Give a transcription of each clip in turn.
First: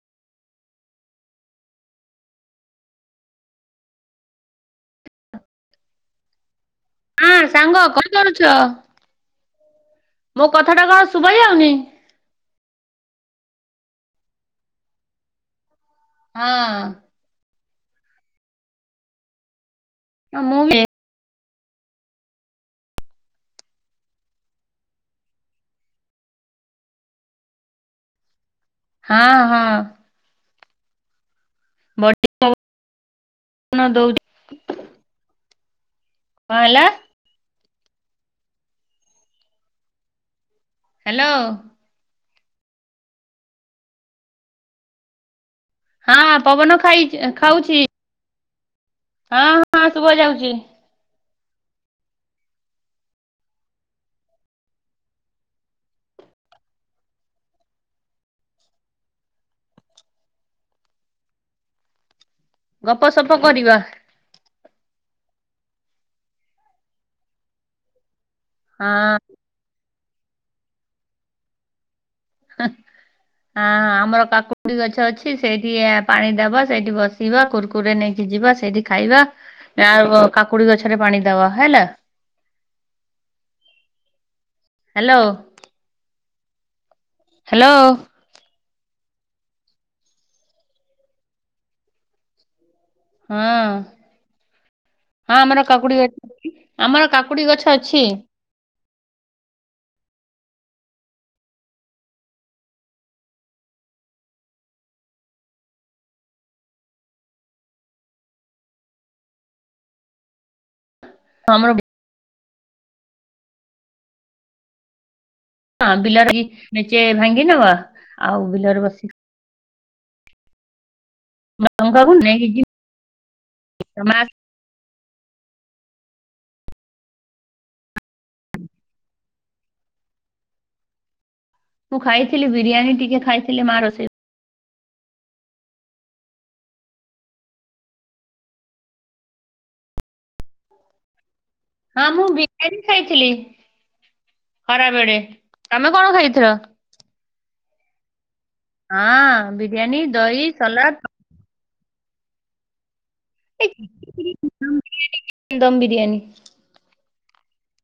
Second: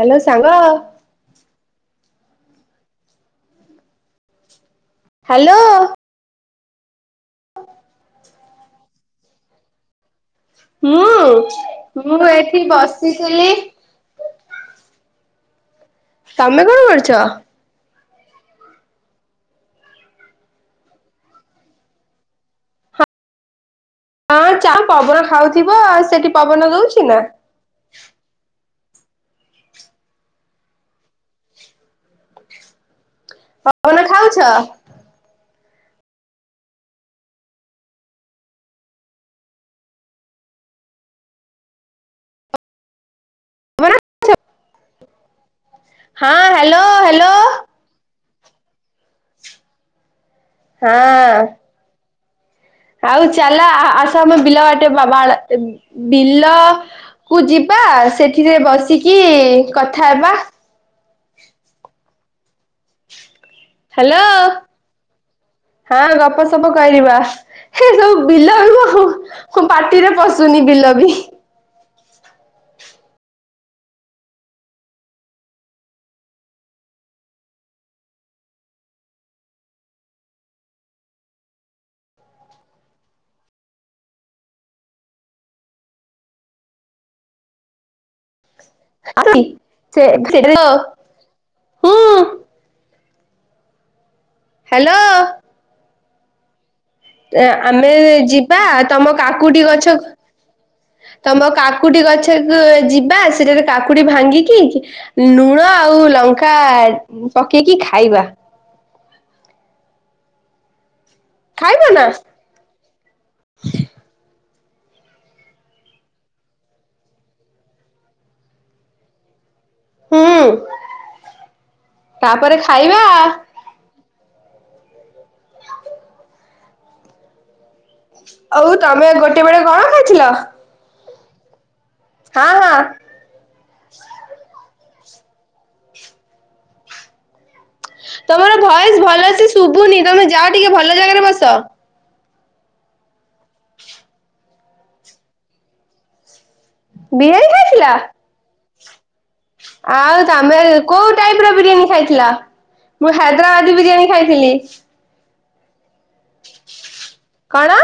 Hello ସାଙ୍ଗ। Hello. ହଁ ସାଙ୍ଗ କଣ କରୁଛ? ମୋ କଥା ଟା କଣ ଶୁଭା ଯାଉନି? ମୁଁ ମୁଁ ଏଠି ବସିଥିଲି। ତମେ କଣ ହଁ କରୁଛ? ହଁ ମୁଁ ଲିଏ ହଁ ଚା ପବନ ଖାଉଥିବ ସେଠି ପବନ ଦଉଛି ନା? ହଁ ହଁ। ବ ପବନ ଖାଉଛ? କଣ ହେଲା? ହ୍ୟାଲୋ। [unintelligible] ହଁ ପବନ ହ୍ୟାଲୋ ଖାଇ ହ୍ୟାଲୋ। ଖାଉଛି ହଁ ହଁ ଶୁଭ ଯାଉଛି। ହଁ। ଆଉ ଚାଲା ଆସ ଆମ ବିଲ ବାଟେ ବା! ! ! ! ! ! ! ! ! ! ବିଲ କୁ ଯିବା ସେଠିରେ ବସିକି କଥା ହେବା। ଗପ ସପ କରିବା। ହ୍ୟାଲୋ ହଁ ଗପ ସପ କରିବା ଏ ସବୁ ବିଲ ହଁ। ଖୁବପାଟିରେ ପଶୁନି ବିଲ ବି। ହଁ। ହଁ ଆମର କାକୁଡି ଗଛ ଅଛି ସେଇଠି ପାଣି ଦବ ସେଇଠି ବସିବା କୁର୍ କୁରେ ନେଇକି ଯିବା ସେଇଠି ଖାଇବା ଆଉ କାକୁଡି ଗଛରେ ପାଣି ଦବା ହେଲା। ହ୍ୟାଲୋ। ହ୍ୟାଲୋ। [unintelligible] ସେ ହଁ। ହଁ। ହ୍ୟାଲୋ। ହଁ ଆମର କାକୁଡି ଅ ଆମର କାକୁଡି ଗଛ ଆମେ ଅଛି ଯିବା ତମ କାକୁଟି ଗଛ ତମ କାକୁଟି ଗଛକୁ ଯିବା ସେଠାରେ କାକୁଟି ଭାଙ୍ଗିକି ଲୁଣ ଆଉ ଲଙ୍କା ପକେଇକି ଖାଇବା। ଆମର ଖାଇବ ନା? ହଁ ବିଲରେ ନିଚେ ଭାଙ୍ଗି ନବା ଆଉ ବିଲରେ ବସି ହୁଁ ତାପରେ ଖାଇବା। ତ ମା ହଉ ତମେ ଗୋଟେ ବେଳେ କଣ ଖାଇଥିଲ? ମୁଁ ହଁ ଖାଇଥିଲି ହଁ ବିରିୟାନୀ ଟିକେ ଖାଇଥିଲେ ମା ରୋଷେଇ ତମର ଭଏସ ଭଲ ସେ ଶୁଭୁନି ତମେ ଯାଅ ଟିକେ ଭଲ ଜାଗାରେ ବସ। ହଁ ମୁଁ ବିରିୟାନୀ ଖାଇଥିଲି ଖରା ବଳେ ତମେ କଣ ଖାଇଥିଲ? [unintelligible] ଖାଇଥିଲ? ହଁ ବିରିୟାନୀ ଦହି ସଲାଦ। ଟାଇପ୍ ର ବିରିୟାନୀ ଖାଇଥିଲ? ମୁଁ ହାଇଦ୍ରାବାଦୀ ବିରିୟାନୀ ଖାଇଥିଲି। ଦମ ବିରିୟାନୀ। କଣ?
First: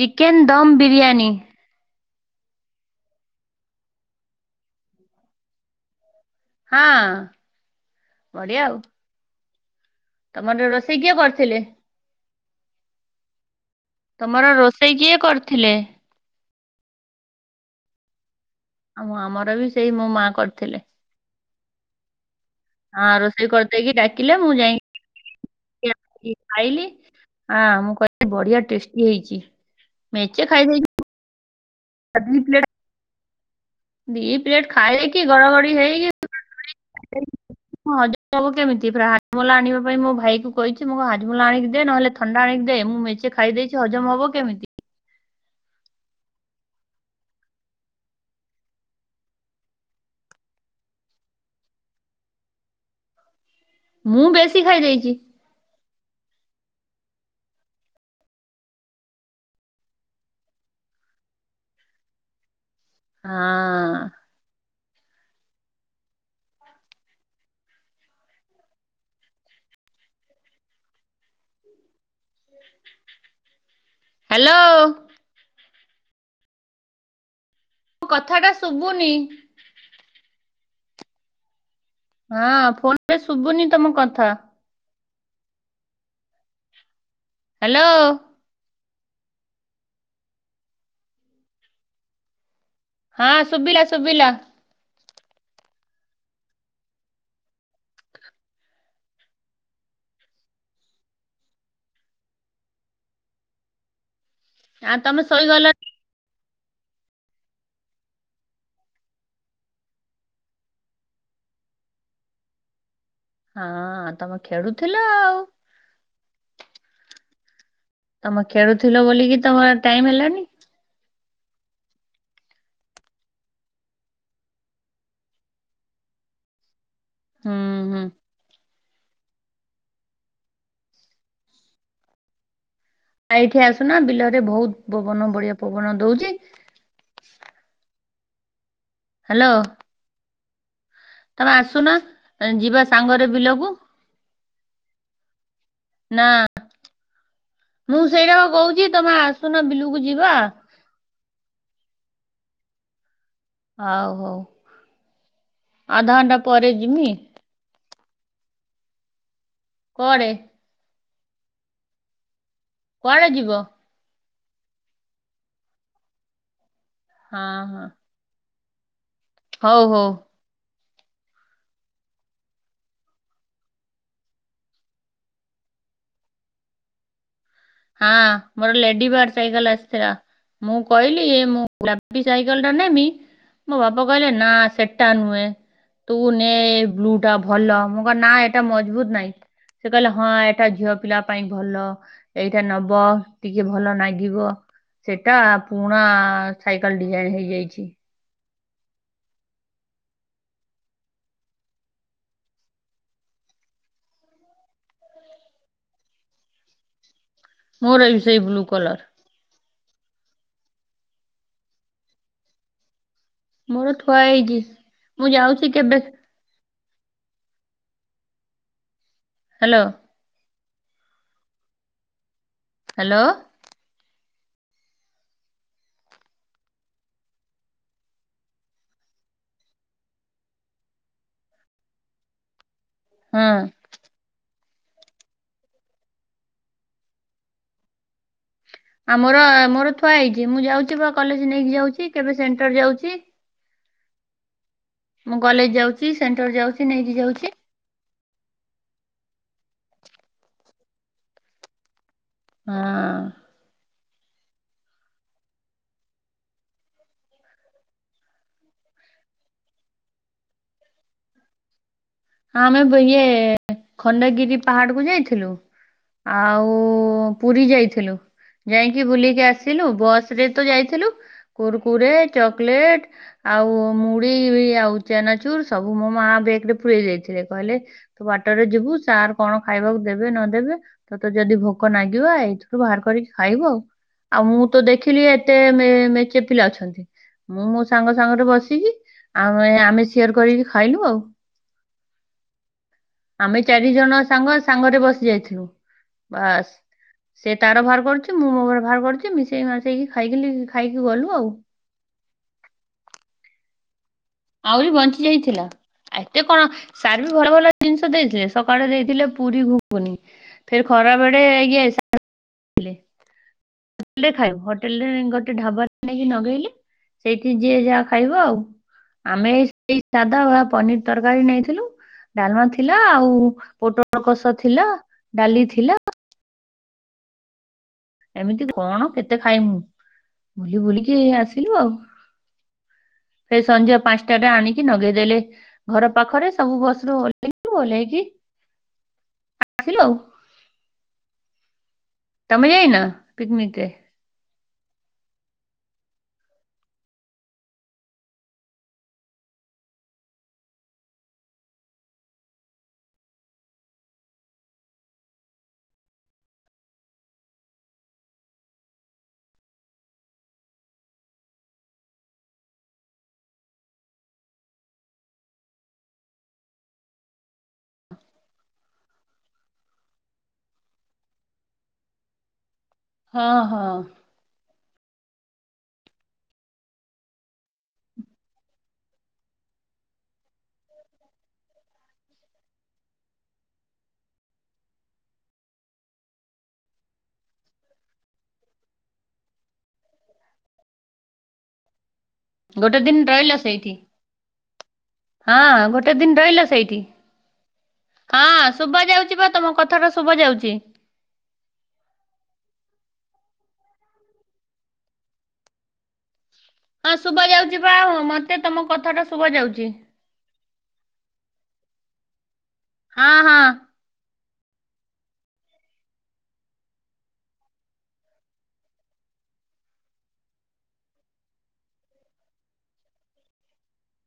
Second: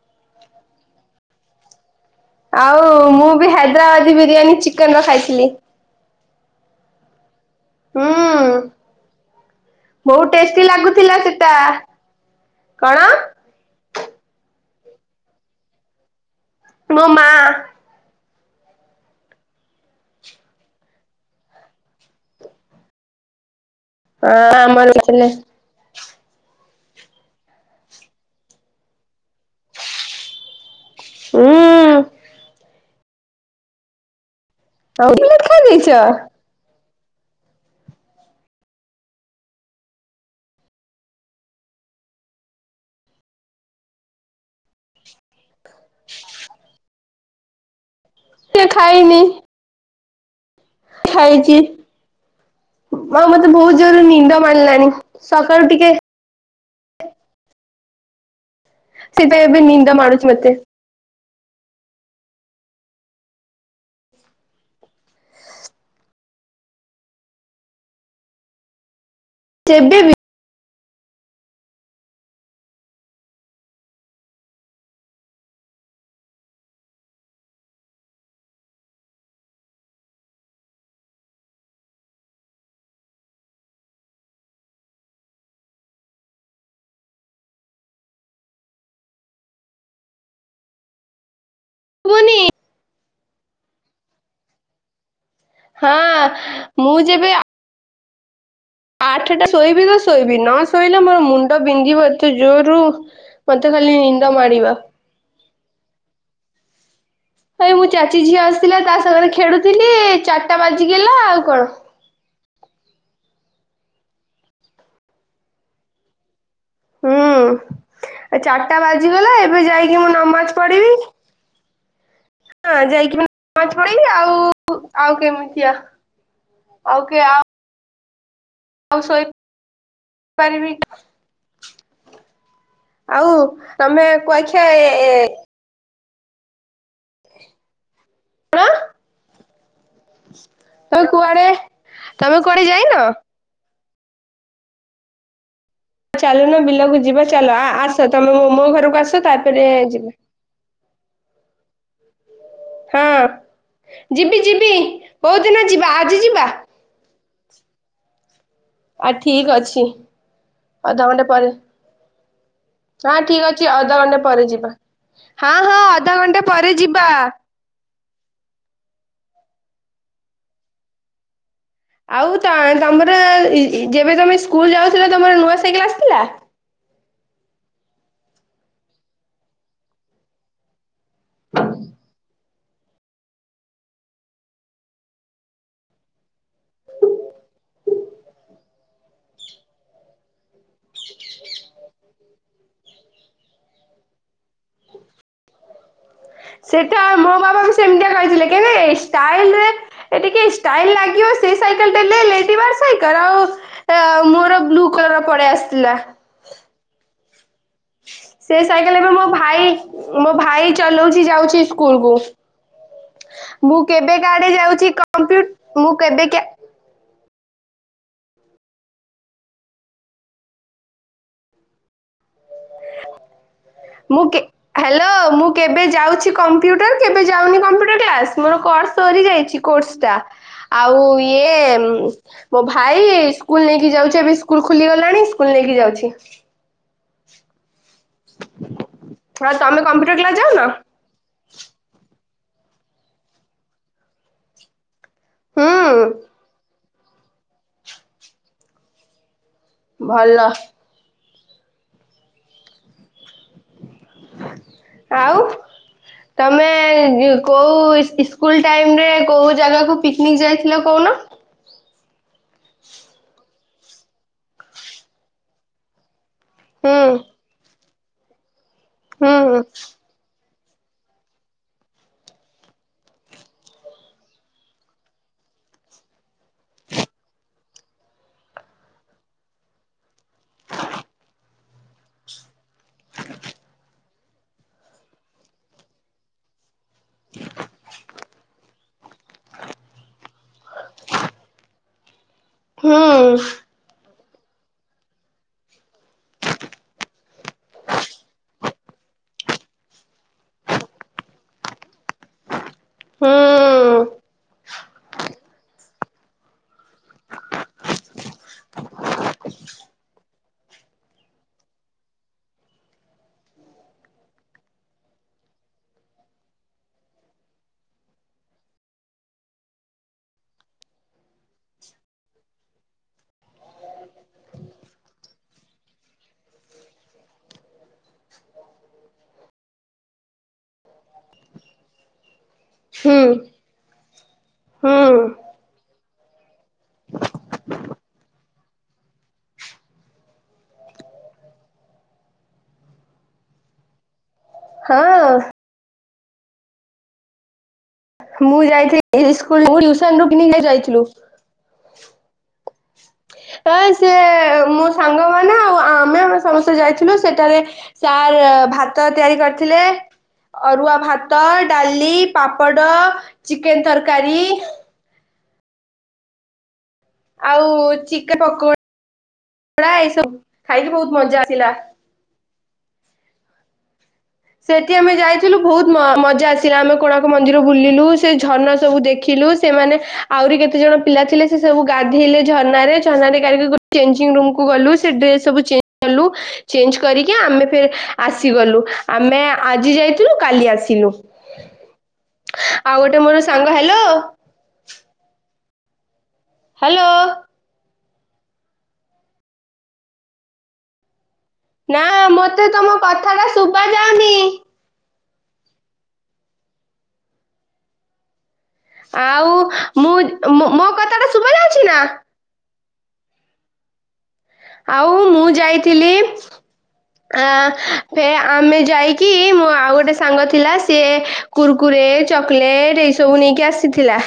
ଚିକେନ ଦମ୍ ବିରିୟାନୀ। ଆଉ ମୁଁ ବି ହାଇଦ୍ରାବାଦୀ ବିରିୟାନୀ ଚିକେନ ର ଖାଇଥିଲି। ହଁ ବଢିଆ ହୁଁ ଆଉ। ବହୁତ ଟେଷ୍ଟି ତମର ରୋଷେଇ କିଏ ଲାଗୁଥିଲା ସେଟା କରିଥିଲେ କଣ? ତମର ରୋଷେଇ କିଏ କରୁଥିଲେ? ମୋ ମା। ଆଉ ମୁଁ ଆମର ବି ସେଇ ମୋ ମା କରିଥିଲେ। ହଁ ରୋଷେଇ କରିଦେଇକି ହଁ ଡାକିଲେ ମୁଁ ଆମର ଥିଲେ ଯାଇକି [inaudible] ଖାଇଲି ହଁ ମୁଁ କହିଲି ବଢିଆ ଟେଷ୍ଟି ହେଇଛି ମେଚେ ଖାଇ ଦେଇ ହୁଁ ଦୁଇ ପେ ଦି ପ୍ଲେଟ ଆଉ ଖାଇକି ପ୍ଲେଟ ଖାଇ ଘଡଘଡି ଦେଇଛ? ହେଇକି [inaudible] ହଜ ହବ କେମିତି ପୁରା ହାଜମୁଲା ଆଣିବା ପାଇଁ ମୋ ଭାଇୁ କହିଛି ମଁକୁ ହାଜମୁଲା ଆଣିକି ଦିଏ ନହେଲେ ଥଣ୍ଡା ଆଣିକି ଦେ ମୁଁ ମେଚେ ଖାଇ ଦେଇଛି ହଜମ ହବ କେମିତି? [inaudible] ସେ ଖାଇନି ଖାଇଛି ଆଉ ମତେ ବହୁତ ଜୋରରେ ମୁଁ ନିଦ ବେଶୀ ମାନିଲାଣି। ଖାଇଦେଇଛି ସକାଳୁ ଟିକେ ସିପ ବି ନିନ୍ଦା ମାୁଛି ମତେ ହଁ ସେବେ ବି ହ୍ୟାଲୋ କଥା ଟା ଶୁଭୁନି। ହଁ ଫୋନ ଶୁଭୁନି ତମ କଥା। ହ୍ୟାଲୋ ଶୁଭୁନି ହଁ ଶୁବିଲା ଶୁବିଲା ହଁ ମୁଁ ଯେବେ ଆଠଟା ଶୋଇବି ତ ଶୋଇବି ନ ଶୋଇଲେ ମୋର ମୁଣ୍ଡ ବିନ୍ଧିବ ଏତେ ଜୋରୁ ମତେ ଖାଲି ନିନ୍ଦ ମାଡିବ। ଆ ତମେ ଶୋଇଗଲ ଆରେ ମୋ ଚାଚୀ ଝିଅ ଆସିଥିଲା ତା ସାଙ୍ଗରେ ଖେଳୁଥିଲି ଚାରିଟା ବାଜିଗଲା ଆଉ କଣ ଅଁ ତମେ ଖେଳୁଥିଲ ଆଉ ହୁଁ ତମେ ଚାରଟା ଖେଳୁଥିଲ ବୋଲିକି ବାଜିଗଲା ଏବେ ତମର ଯାଇକି ଟାଇମ ମୁଁ ହେଲାନି ନମାଜ ପଢିବି। ହଁ ଯାଇକି ମୁଁ ନମାଜ ପଢିବି ଆଉ ଆଉ କେମତିଆ ଓକେ ଆ ହୁଁ ହୁଁ ଆଉ ଶୋଇ ପାରିବି [inaudible] ଆଉ ଆ ଏଇଠି ଆସୁନା ତମେ ବିଲରେ କୁଆ ଖିଆ ବହୁତ ଏ ପବନ ବଢିଆ ପବନ ଦଉଚି ଣ ହାଲୋ ତମେ କୁଆଡେ ତମେ କୁଆଡେ ଯାଇନ? ବିଲକୁୁ ନା ଚାଲୁନ ବିଲକୁ ଯିବା ଚାଲ ଆ ମୁଁ ଆସ ତମେ ସେଇଟା ବା ମୋ କହୁଛି ଘରକୁ ତମେ ଆସ ଆସୁନା ତାପରେ ବିଲକୁ ଯିବା। ହଁ ହଉ ହଉ ଯିବି ଯିବି କୋଉଦିନ ଯିବା ଆଜି ଯିବା। ଜିମି ଆ ଠିକ୍ ଅଛି କୁଆଡେ ଅଧଘଣ୍ଟେ ପରେ ହଁ କୁଆଡେ ଠିକ୍ ଯିବ ଅଛି ଅଧଘଣ୍ଟେ ପରେ ଯିବା। ହଁ ହଁ ଅଧଘଣ୍ଟେ ପରେ ଯିବା। ହଁ ହଁ ହଉ ହଉ ଆଉ ତ ତମର ଯେବେ ତମେ ସ୍କୁଲ ଯାଉଥିଲ ତମର ନୂଆ ସାଇକେଲ ଆସିଥିଲା। ହଁ ମୋର ଲେଡିବାର୍ ସାଇକଲ ଆସିଥିଲା ମୁଁ କହିଲି ମୁଁ କଲ ଟା ନେବି ମୋ ବାପା କହିଲେ ନା ସେଟା ନୁହେଁ ତୁ ନେ ବ୍ଲୁ ଟା ଭଲ ମୁଁ କ ନା ଏଟା ମଜବୁତ ନାଇଁ ସେ କହିଲେ ହଁ ଏ ଟା ଝିଅ ପିଲା ପାଇଁ ଭଲ। ଏଇଟା ନବ ଟିକେ ଭଲ ନାଗିବ ସେଟା ପୁଣା-ଆ-ଆ-ଆ ସେଟା ମୋ ବାପା ବୋଉ ସେମତିଆ କହିଥିଲେ କେବେ ଷ୍ଟାଇଲରେ ଏ ଟିକେ ଷ୍ଟାଇଲ ଲାଗିବ ସେ ସାଇକେଲ ଟା ନେଲେ ଲେଡିବାର୍ ସାଇକେଲ ଆଉ-ଉ-ଉ-ଉ ଏ ଆ ମୋର ବ୍ଲୁ କଲରର ପଳେଇ ଆସିଥିଲା। ମୋର ବି ସେଇ ସେ ବ୍ଲୁ କଲର ସାଇକେଲ ଏବେ ମୋ ଭାଇ ମୋ ଭାଇ ଚଲଉଚି ଯାଉଛି ସ୍କୁଲକୁ। ମୁଁ ମୋର କେବେ ଥୁଆ କାଡେ ହେଇଛି ଯାଉଚି ମୁଁ କମ୍ପ୍ୟୁ ଯାଉଛି ମୁଁ କେବେ କା ହାଲୋ। ହାଲୋ। ମୁଁ କେ ହାଲୋ ମୁଁ କେବେ ଯାଉଛି କମ୍ପ୍ୟୁଟର କେବେ ଯାଉନି କମ୍ପୁଟର କ୍ଲାସ ମୋର କୋର୍ସ ସରିଯାଇଛି। କୋର୍ସ ଟା ଆଉ ଇଏ-ଏ-ଏ-ଏମ୍ ମୋ ଭାଇ ହଁ ସ୍କୁଲ ନେଇକି ଯାଉଚି ଏବେ ସ୍କୁଲ ଖୋଲି ଗଲାଣି ସ୍କୁଲ ନେଇକି ଯାଉଛି। ଆମର ଆଉ ତମେ ମୋର ଥୁଆ କମ୍ପ୍ୟୁଟର କ୍ଲାସ ହେଇଚି ମୁଁ ଯାଉନ ଯାଉଚି ବା କଲେଜ ନେଇକି ଯାଉଚି କେବେ ସେଣ୍ଟର ଯାଉଚି। ମୁଁ କଲେଜ ଯାଉଚି ହୁଁ ସେଣ୍ଟର ଯାଉଚି ନେଇକି ଯାଉଛି। ଭଲ। ହଁ। ଆଉ ତମେ ଇ କେଉଁ ଇସ୍ ଇସ୍କୁଲ ଟାଇମରେ କୋଉ ଜାଗାକୁ ପିକନିକ୍ ଯାଇଥିଲ କହୁନ? ହଁ ଆମେ ଇଏ-ଏ ଖଣ୍ଡଗିରି ପାହାଡକୁୁ ଯାଇଥିଲୁ ଆଉ ହୁଁ। ପୁରୀ ଯାଇଥିଲୁ ଯାଇକି ବୁଲିକି ହୁଁ ଆସିଲୁ ବସ୍ ରେ ତ ଯାଇଥିଲୁ। Kurkure, chocolate. ଆଉ-ଉ-ଉ ମୁଢ଼ୀ-ଇ-ଇ ଆଉ ଚେନାଚୁର ସବୁ ମୋ ମା ବେଗ୍ ରେ ପୁରେଇ ଦେଇଥିଲେ କହିଲେ ତୁ ବାଟରେ ଯିବୁ ସାର୍ କଣ ଖାଇବାକୁ ଦେବେ ନ ଦେବେ ତତେ ଯଦି ଭୋକ ନାଗିବ ଏଇଠୁ ଏଇଠୁ ବାହାର କରିକି ଖାଇବୁ ଆଉ, ଆଉ ମୁଁ ତ ଦେଖିଲି ଏତେ ମେ ମେଚେ ପିଲା ଅଛନ୍ତି। ମୁଁ ମୋ ସାଙ୍ଗ ସାଙ୍ଗରେ ବସିକି ଆ-ଅ ଆମେ ସିୟର କରିକି ଖାଇଲୁ ଆଉ। ଆମେ ହୁଁ। ଚାରି ଜଣ ସାଙ୍ଗ ସାଙ୍ଗରେ ବସି ଯାଇଥିଲୁ ବାସ୍। ସେ ତାର ବାହାର କରୁଛି ମୁଁ ମୋର ବାହାର କରୁଛି ମିସେଇ ମାସେଇ ଖାଇଗିଲି ଖାଇକି ଗଲୁ ଆଉ। ହଁ। ଆହୁରି ବଞ୍ଚିଯାଇଥିଲା। ଏତେ କଣ ସାର୍ ବି ଭଲ ଭଲ ଜିନିଷ ଦେଇଥିଲେ, ସକାଳେ ଦେଇଥିଲେ ପୁରୀ ଘୁୁଗୁନି। ଫେର୍ ଖରା ବେଳେ ଇଏ [unintelligible] ଥିଲେ। ହୋଟେଲରେ ଖାଇବ ହୋଟେଲରେ ଗୋଟେ ଢାବା ନେଇକି ନଗେଇଲି। ସେଇଠି ଯିଏ ଯାହା ଖାଇବ ଆଉ। ଆମେ ଏ [unintelligible] ଏଇ ସାଧା ଆଉ ପନିର ତରକାରୀ ନେଇଥିଲୁ। ଡାଲମା ଥିଲା, ଆଉ ପୋଟଳ କସା ଥିଲା, ଡାଲି ଥିଲା। ଏମିତି କଣ କେତେ ଖାଇମୁ ବୁଲି ବୁଲିକି ଆସିଲୁ ଆଉ। ହୁଁ ସେ ସଞ୍ଜ ପାଞ୍ଚଟାଟା ଆଣିକି ନଗେଇ ଦେଲେ ଘର ପାଖରେ ସବୁ ବସ୍ ରୁୁ ଓଲେଇଲୁ ଓହ୍ଲେଇକି ଆସିଲୁ ଆଉ। ତମେ ଯାଇ ନ ପିକନିକରେ? ହଁ। ମୁଁ ଯାଇଥିଲିି [unintelligible] ସ୍କୁଲ ସାଙ୍ଗ କୁ ନେଇକା ଯାଇଥିଲୁ। ହଁ ସେ-ଏ-ଏ-ଏ ମୋ ସାଙ୍ଗ ମାନେ ଆଉ ଆ ମେ ସମସ୍ତେ ଯାଇଥିଲୁ ସେଠାରେ ସାର୍ ଭାତ ତିଆରି କରିଥିଲେ। ଅରୁଆ ଭାତ, ଡାଲି, ପାପଡ଼, ଚିକେନ ତରକାରୀ। ଆଉ ଚିକେନ ପକ ପକୋଡା ଏଇ ସବୁ ଖାଇକି ବହୁତ ମଜା ଆସିଲା। ହଁ ହଁ। ସେଠି ଆମେ ଯାଇଥିଲୁ ବହୁତ ମ ମଜା ଆସିଲା। ଆମେ କୋଣାର୍କ ମନ୍ଦିର ବୁଲିଲୁ ସେ ଝରଣା ସବୁ ଦେଖିଲୁ। ସେମାନେ ଆହୁରି କେତେ ଜଣ ପିଲା ଥିଲେ, ସେ ସବୁ ଗାଧେଇଲେ ଝରଣାରେ। ଝରଣାରେ ଗାଇ ଚେଞ୍ଜିଙ୍ଗ ରୁମକୁ ଗଲୁ ସେ ଡ୍ରେସ୍ ସବୁ ଚେଞ୍ଜ କଲୁ। ଚେଞ୍ଜ କରିକି ଆମେ ଫେର ଆସିଗଲୁ। ଆମେ ଆଜି ଯାଇଥିଲୁ କାଲି ଆସିଲୁ। ଆଉ ଗୋଟେ ଦିନ ମୋର ରହିଲ ସାଙ୍ଗ ସେଇଠି ହ୍ୟାଲୋ। ହଁ ଗୋଟେ ଦିନ ରହିଲ ସେଇଠି। ହ୍ୟାଲୋ ହଁ ଶୁଭା ଯାଉଛି ପା ତମ କଥାଟା ଶୁଭା ଯାଉଛି। ନା ମତେ ତମ କଥାଟା ଶୁଭା ଯାଉନି। ହଁ ଶୁଭା ଯାଉଛି ପା ମୋତେ ତମ କଥାଟା ଶୁଭା ଯାଉଛି। ମୋ-ମୋ କଥାଟା ଶୁଭା ଯାଉଛି ନା? ହଁ ହଁ। ଆଉ ମୁଁ ଯାଇଥିଲି। ଆ ଫେ ଆମେ ଯାଇକି ମୋ ଆଉ ଗୋଟେ ସାଙ୍ଗ ଥିଲା ସିଏ କୁୁରକୁରେ ଚକୋଲେଟ ଏଇ ସବୁ ନେଇକି ଆସିଥିଲା।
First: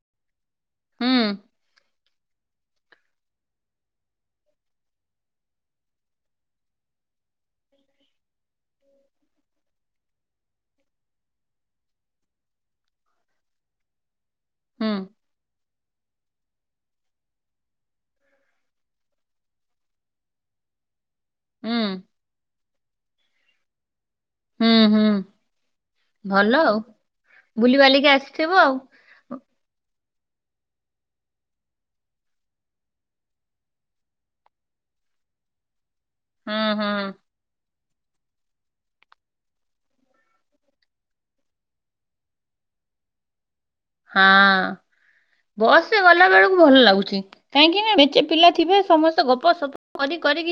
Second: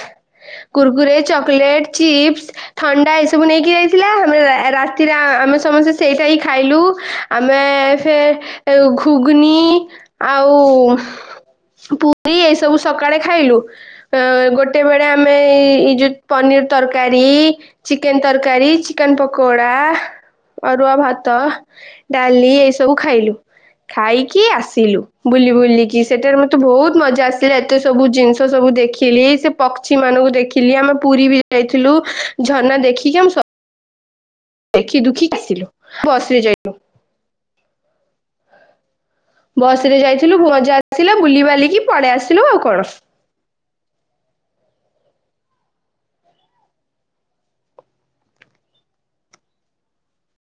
ହୁଁ କୁରକୁରେ, ଚକଲେଟ, ଚିପ୍ସ, ଥଣ୍ଡା ଏସବୁ ନେଇକି ଯାଇଥିଲା। ଆମେ ଏ ରା ତିରେ ଆମେ ସମସ୍ତେ ସେଇଟା ହିଁ ଖାଇଲୁ। ଆମେ ଫେ ଏ ଘୁଗନି ଆଉ ପୁରୀ ଏଇ ସବୁ ସକାଳେ ଖାଇଲୁ ଅ ଗୋଟେ ହୁଁ ବେଳେ ଆମେ ଏଇ ଯୋତ୍ ପନିର ତରକାରୀ, ଚିକେନ ତରକାରୀ, ଚିକେନ ପକୋଡ଼ା ଅରୁଆ ଭାତ ହୁଁ ଡାଲି ଏଇ ସବୁ ଖାଇଲୁ। ଖାଇକି ହୁଁ ଆସିଲୁ ହୁଁ ବୁଲି ବୁଲିକି ସେଠାରେ ଭଲ ମତେ ଆଉ ବହୁତ ମଜା ଆସିଲା ଏତେ ବୁଲିବାଲିକି ସବୁ ଜିନିଷ ଆସିଥିବ ସବୁ ଆଉ ଦେଖି ଖିଲି ସେ ପକ୍ଷୀ ମାନଙ୍କୁ ଦେଖିଲି ଆମେ ପୁରୀ ବି ଯାଇଥିଲୁ। ଝରଣା ଦେଖିକି ଆମେ ସ ଦେଖି ଦୁଖୀ ଆସିଲୁ। ବସରେ ଯାଇଲୁ। ହୁଁ ହୁଁ ବସରେ ଯାଇଥିଲୁ ମଜା ଆସିଲା ବୁଲି ବାଲିକି ପଳେଇ ଆସିଲୁ। ଆଉ କଣ? ହଁ ବସରେ ଗଲା ବେଳକୁ ଭଲ ଲାଗୁଚି। କାହିଁକି ନା ମେଁଚେ ପିଲା ଥିବେ ସମସ୍ତେ ଗପ ସପ କରି କରିକି